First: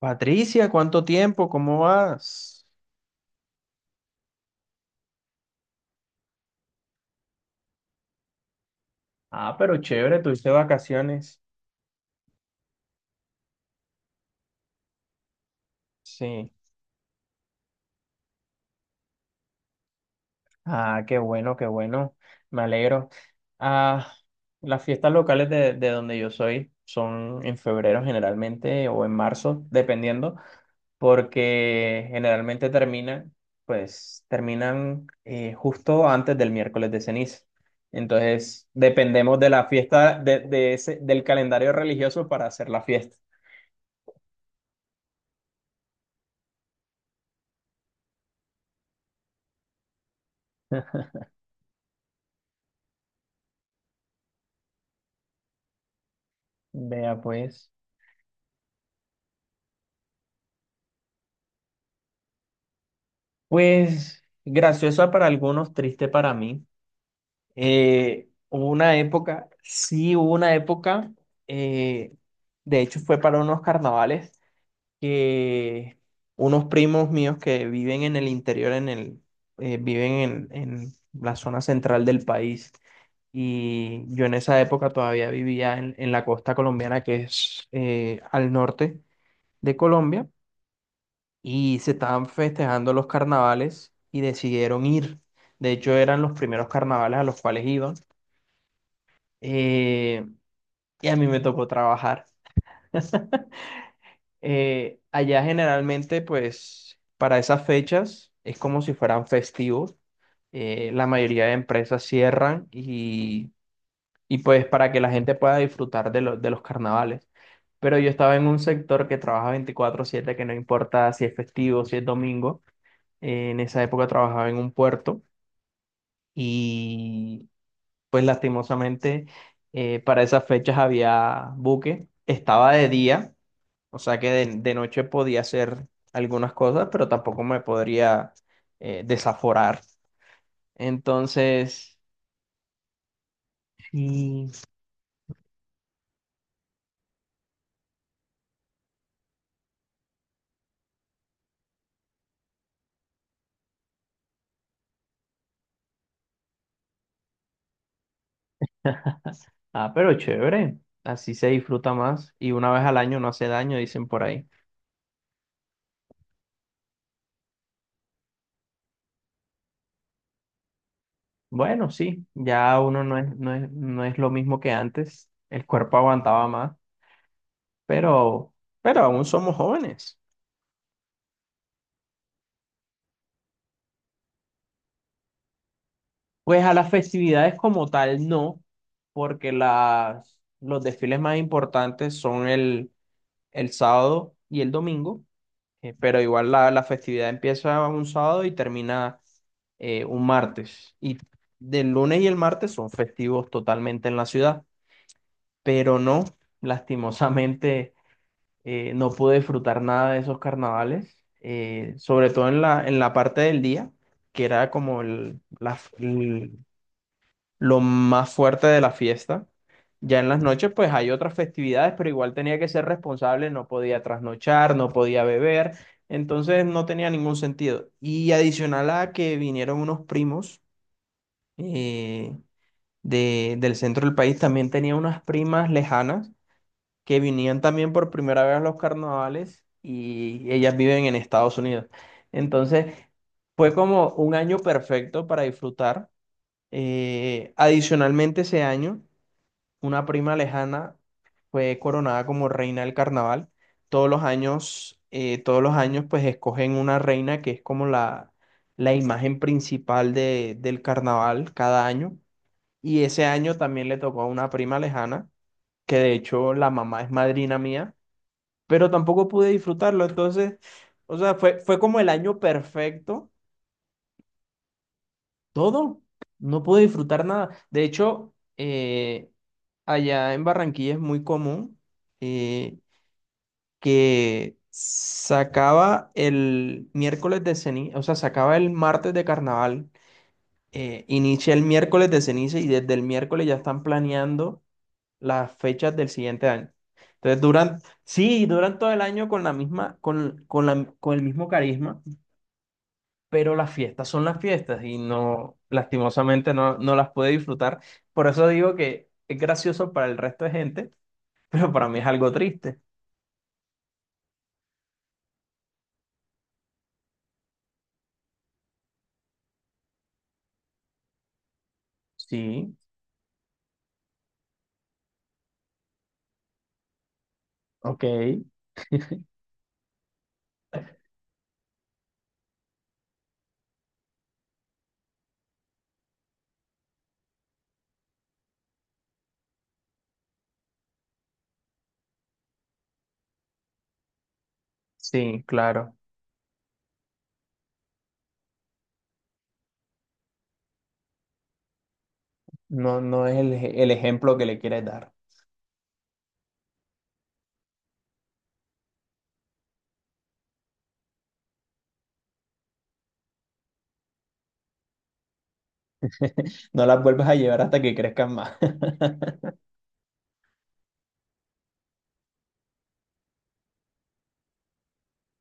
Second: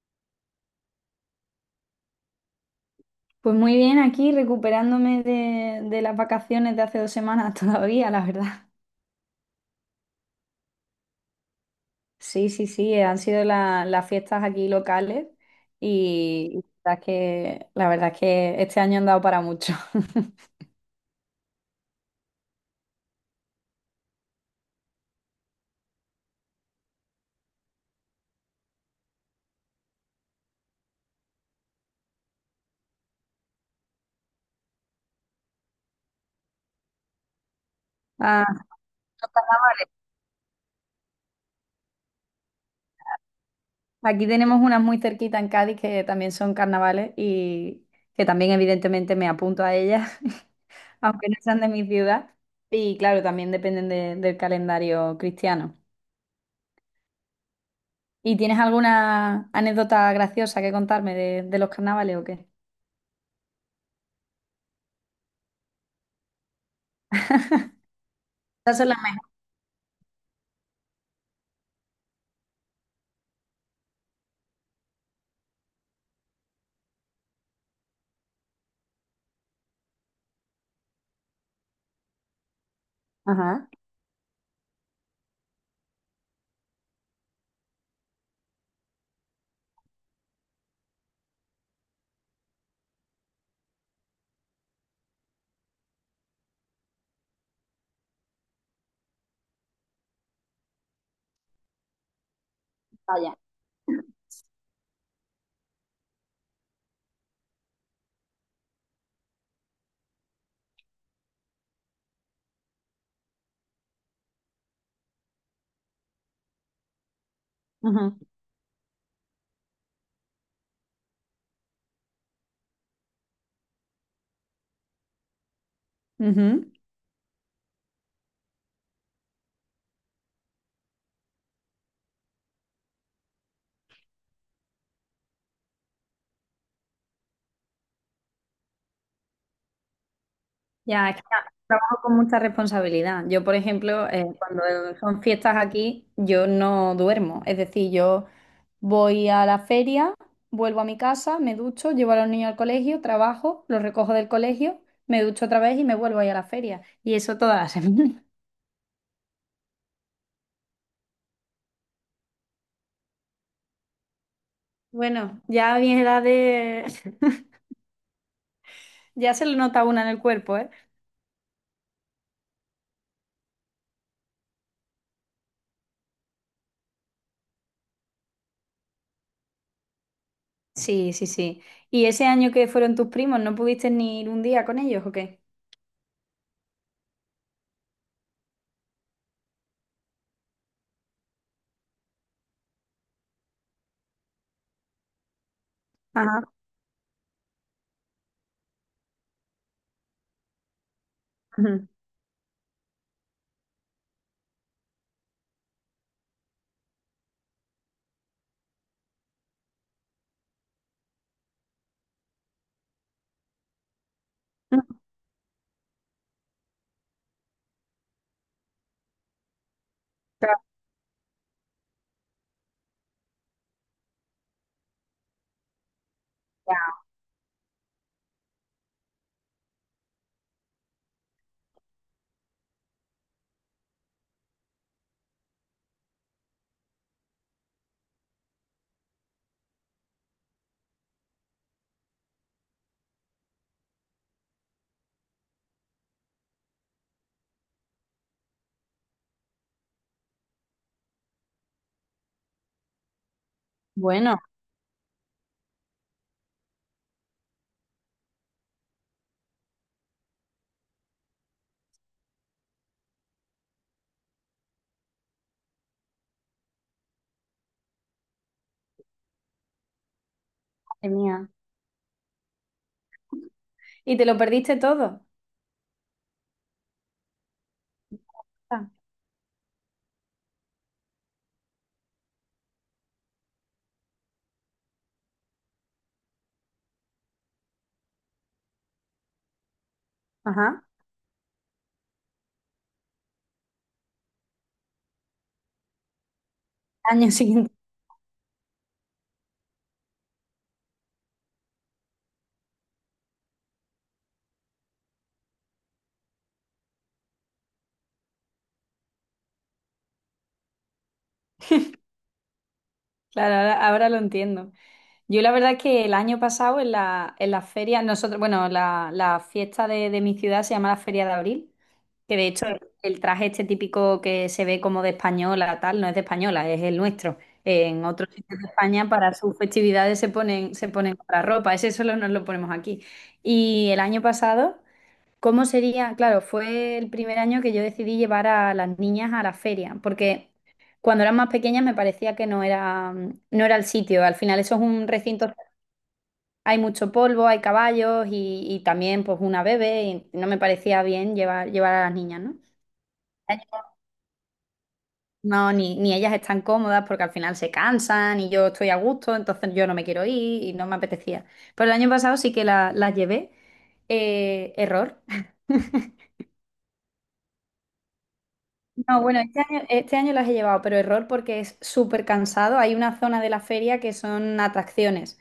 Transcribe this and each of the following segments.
Patricia, ¿cuánto tiempo? ¿Cómo vas? Pues muy bien, aquí recuperándome de las vacaciones de hace 2 semanas todavía, la verdad. Ah, pero chévere, tuviste vacaciones. Sí, sí, sí, han sido las fiestas aquí locales Sí. y la verdad es que este año han dado para mucho. Ah, qué bueno, qué bueno. Me alegro. Ah, las fiestas locales de donde yo soy son en febrero generalmente o en marzo, dependiendo, porque generalmente terminan, pues terminan justo antes del miércoles de ceniza. Ah, Entonces, los dependemos de la carnavales. fiesta, de ese, del calendario religioso para hacer la fiesta. Aquí tenemos unas muy cerquita en Cádiz que también son carnavales y que también evidentemente me apunto a ellas, aunque no sean de mi ciudad. Y claro, también dependen del calendario cristiano. Vea pues. ¿Y tienes alguna anécdota graciosa que contarme de los carnavales o qué? Pues graciosa para algunos, triste para mí. Hubo Esas son una las mejores. época, sí hubo una época, eh, de hecho fue para unos carnavales que unos primos míos que viven en el interior, viven en la zona central del país. Ajá. Y yo en esa época todavía vivía en la costa colombiana, que es al norte de Colombia y se estaban festejando los carnavales y decidieron ir. De hecho, eran los primeros carnavales a los cuales iban. eh, y a mí me tocó trabajar. Vaya. Allá generalmente, pues, para esas fechas es como si fueran festivos. La mayoría de empresas cierran y pues para que la gente pueda disfrutar de los carnavales. Pero yo Ujú. estaba en un sector que trabaja 24/7, que no importa si es festivo, si es domingo. En esa época trabajaba en un puerto Ujú. y pues lastimosamente para esas fechas había buque. Estaba de día, o sea que de noche podía hacer algunas cosas, pero tampoco me podría desaforar. Ya, es que Entonces, trabajo con mucha responsabilidad. Yo, por ejemplo, sí. cuando son fiestas aquí, yo no duermo. Es decir, yo voy a la feria, vuelvo a mi casa, me ducho, llevo a los niños al colegio, trabajo, los recojo del colegio, me ducho otra vez y me vuelvo ahí a la feria. Y eso toda la semana. Ah, pero chévere. Así se disfruta más y una vez al año no hace daño, dicen por ahí. Bueno, ya a mi edad ya se lo nota una en el cuerpo, ¿eh? Bueno, sí, ya uno no es lo mismo que antes. El cuerpo aguantaba más, pero, pero aún somos jóvenes. Sí, sí, sí. ¿Y ese año que fueron tus primos, no pudiste ni ir un día con ellos o qué? Pues a las festividades como tal no, porque los desfiles más importantes son el sábado y el domingo, pero Ajá. igual la festividad empieza un sábado y termina un martes. Y Ujú. del lunes y el martes son festivos totalmente en la ciudad, pero no, lastimosamente. No pude disfrutar nada de esos carnavales, sobre todo en la parte del día, que era como lo más fuerte de la fiesta. Ya en las Claro. noches, pues hay otras festividades, pero igual tenía que ser responsable, no podía trasnochar, no podía beber, entonces no tenía ningún sentido. Y adicional a que vinieron unos primos eh, del centro del país, también tenía unas primas lejanas que vinían también por primera vez a los carnavales y ellas viven en Estados Unidos. Entonces, fue como un año perfecto para disfrutar. Adicionalmente, ese año, una prima lejana fue coronada como reina del carnaval. Todos los Bueno, años, eh, todos los años, pues escogen una reina que es como la imagen principal del carnaval cada año. Y ese año también le tocó a una prima lejana, que de hecho la mamá es madrina mía, pero tampoco pude disfrutarlo. Entonces, madre o sea, mía. Fue como el año perfecto, ¿Y te lo perdiste todo? todo. No pude disfrutar nada. De hecho, Ah. Allá en Barranquilla es muy común eh, que sacaba el miércoles de ceniza, o sea, sacaba el martes de carnaval, Ajá. Inicia el miércoles de ceniza y desde el miércoles ya están planeando las fechas del siguiente año. Año Entonces siguiente. duran, sí, duran todo el año con la misma, con la, con el mismo carisma, pero las fiestas son las fiestas y no, lastimosamente no, no las pude disfrutar. Por eso digo que es gracioso para el resto de gente, pero para mí es algo triste. Claro, ahora lo entiendo. Yo la verdad que el año pasado en la feria, nosotros, bueno, la fiesta de mi ciudad se llama la Feria de Abril, que de hecho Sí, el traje este típico que se ve como de española, tal, no es de española, es el nuestro. ok, En otros sitios de España para sus festividades se ponen otra ropa, ese solo nos lo ponemos aquí. Y el año pasado. ¿Cómo sería? Claro, fue el primer año que yo decidí llevar a las niñas a la feria, porque cuando eran más pequeñas me parecía que no era el sitio. Al final eso es un sí, recinto, claro. hay mucho polvo, hay caballos y también pues una bebé y no me parecía bien llevar a las niñas, ¿no? No, no es el ejemplo que le quieres dar. No, ni ellas están cómodas porque al final se cansan y yo estoy a gusto, entonces yo no me quiero ir y no me apetecía. Pero el año pasado sí que las llevé. Error. No las vuelves a llevar hasta que crezcan más. No, bueno, este año las he llevado, pero error porque es súper cansado. Hay una zona de la feria que son atracciones,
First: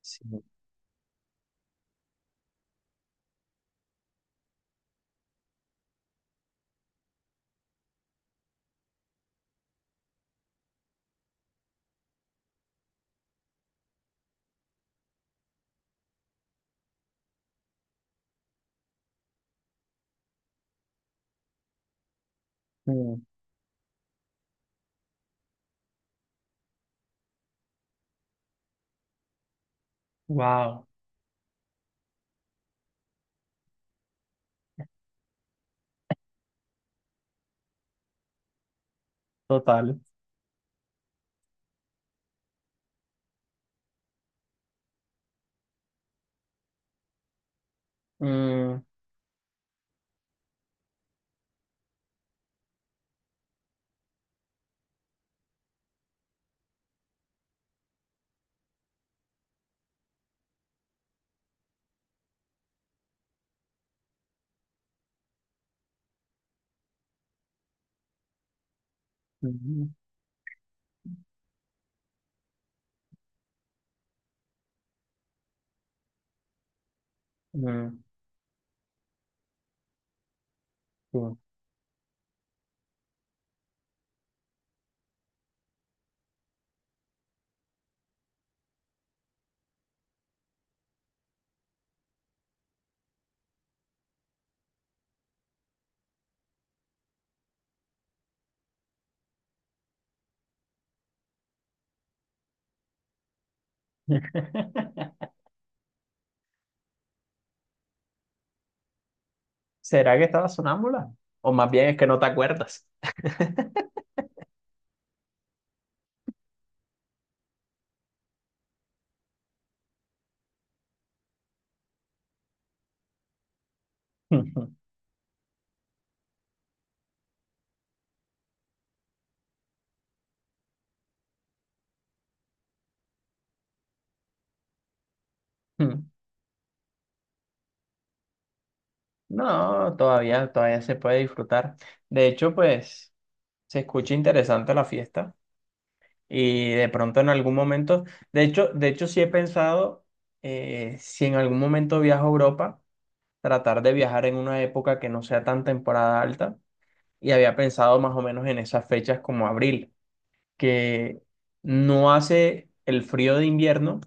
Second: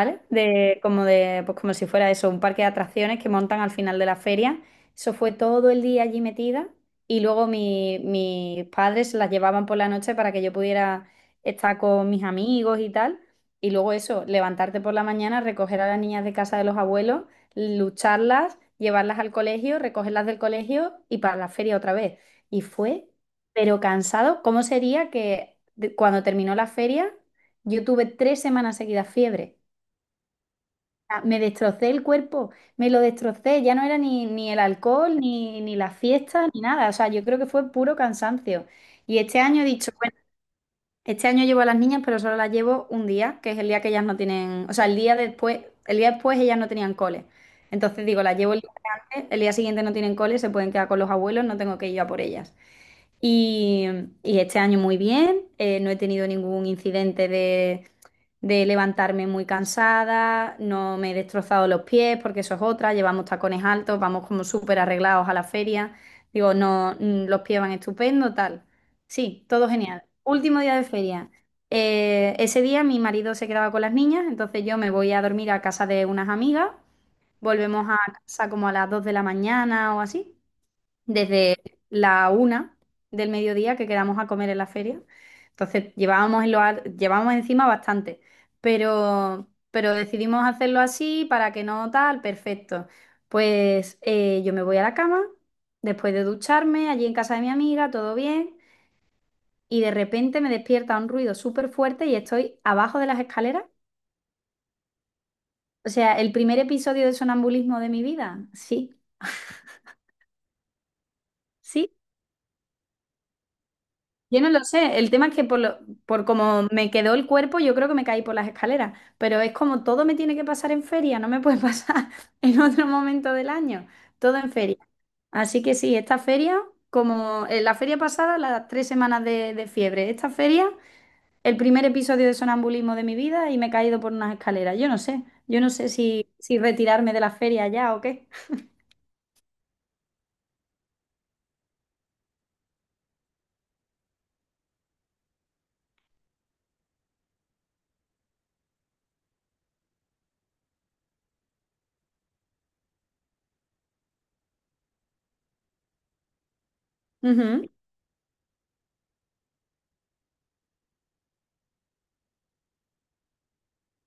Sí. De, como de, pues como si fuera eso, un parque de atracciones que montan al final de la feria. Eso fue todo el día allí metida y luego mis padres las llevaban por la noche para que yo pudiera estar con mis amigos y tal. Y luego eso, levantarte por la mañana, recoger a las niñas de casa de los abuelos, lucharlas, llevarlas al colegio, recogerlas del colegio y para la feria otra vez. Y fue, Mm. pero cansado. ¿Cómo sería que cuando terminó la feria, yo tuve 3 semanas seguidas fiebre? Wow, Ah, me destrocé el cuerpo, me lo destrocé. Ya no era ni el alcohol, ni la fiesta, ni nada. O sea, yo creo que fue puro cansancio. Y este año he dicho, total. bueno, este año llevo a las niñas, pero solo las llevo un día, que es el día que ellas no tienen, o sea, el día después ellas no tenían cole. Entonces digo, las llevo el día Mm, antes, el día siguiente no tienen cole, se pueden quedar con los abuelos, no tengo que ir yo a por ellas. Y, y este año muy bien, no he tenido ningún incidente de levantarme muy cansada, no me he destrozado los pies porque eso es otra, llevamos tacones altos, vamos como súper arreglados a la feria, digo, no, los pies van estupendo, tal. Sí, todo mm, genial. Último día de feria. Ese día mi marido se quedaba con las niñas, entonces yo me voy a dormir a casa de unas amigas, volvemos a mm, casa como a las 2 de la mañana o así sí. desde la 1 del mediodía que quedamos a comer en la feria. Entonces llevábamos, en los ar- llevábamos encima bastante, pero decidimos hacerlo así para que no tal, perfecto. Pues yo me voy a la cama, después de ducharme, allí en casa de mi amiga, todo bien, y de repente me despierta un ruido súper fuerte y estoy abajo de las escaleras. O sea, el primer episodio de sonambulismo de mi vida. Sí, ¿Será que estaba sonámbula? O más bien sí. es que no te acuerdas. Yo no lo sé, el tema es que por como me quedó el cuerpo, yo creo que me caí por las escaleras, pero es como todo me tiene que pasar en feria, no me puede pasar en otro momento del año, todo en feria. Así que sí, esta feria, como en la feria pasada, las 3 semanas de fiebre, esta feria, el primer episodio de sonambulismo de mi vida y me he caído por unas escaleras, yo no sé si retirarme de la feria ya o qué. No, todavía, todavía se puede disfrutar. De hecho, pues se escucha interesante la fiesta y de pronto en algún momento, de hecho sí he pensado si en algún momento viajo a Europa, tratar de viajar en una época que no sea tan temporada alta y había Ujú, pensado más o menos en esas fechas como abril, que no hace el frío de invierno,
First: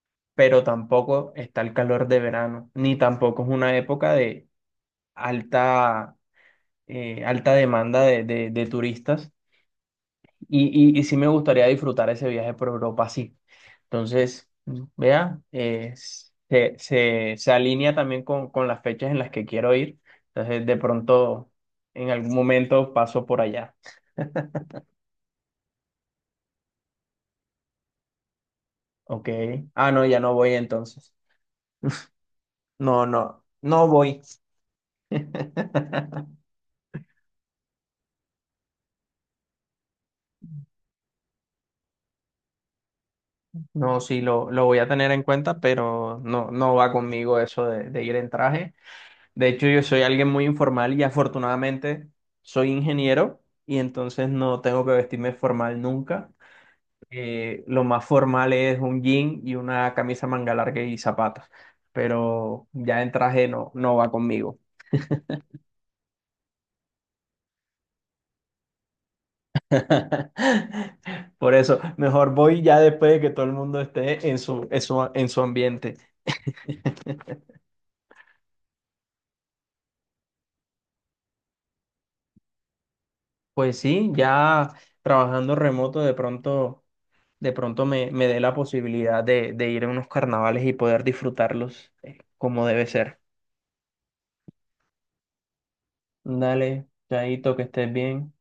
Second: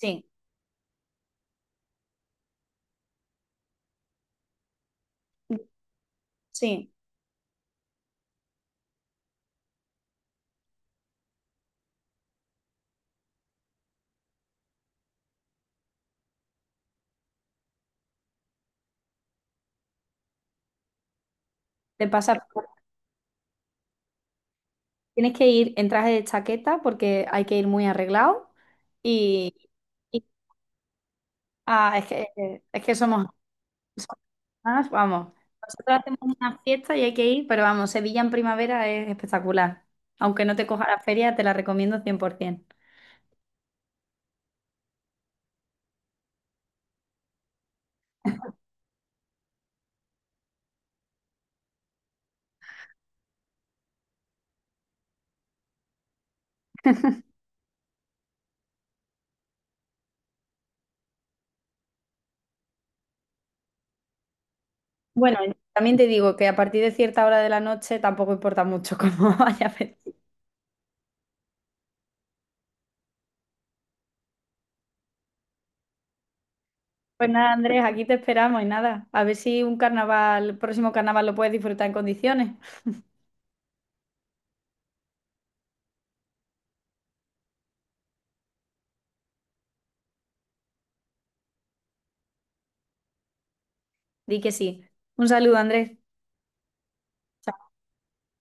sí, pero tampoco está el calor de verano, ni tampoco es una época de alta sí, alta demanda de turistas y sí me gustaría disfrutar ese viaje por Europa, sí. Entonces, vea, se alinea también con las fechas en las que quiero ir. Entonces, de pronto, te en algún pasa. momento paso por allá. Tienes que ir en traje de chaqueta porque hay que ir muy arreglado Ok. y, Ah, no, ya y- no voy entonces. ah, es que, es que, somos, No somos voy. más, vamos. Nosotros hacemos una fiesta y hay que ir, pero vamos, Sevilla en primavera es espectacular. Aunque no te coja la feria, te la recomiendo 100%. No, sí, lo voy a tener en cuenta, pero no, no va conmigo eso de ir en traje. De hecho, yo soy alguien muy informal y afortunadamente soy ingeniero y entonces no tengo que vestirme formal nunca. Lo más formal es un jean y una camisa manga larga y zapatos, pero ya en traje no, no va conmigo. Bueno, también te digo que a partir de cierta hora de la noche tampoco importa mucho cómo vaya a Por eso, mejor voy ya después de que todo el mundo esté en su, en su, en su ambiente. Pues nada, Andrés, aquí te esperamos y nada. A ver si un carnaval, el próximo carnaval lo puedes disfrutar en condiciones. Pues sí, ya trabajando remoto de pronto. De pronto me, me dé la posibilidad de ir a unos carnavales y poder disfrutarlos como debe ser. Di que sí. Un saludo, Andrés. Dale, Chaito, que estés bien.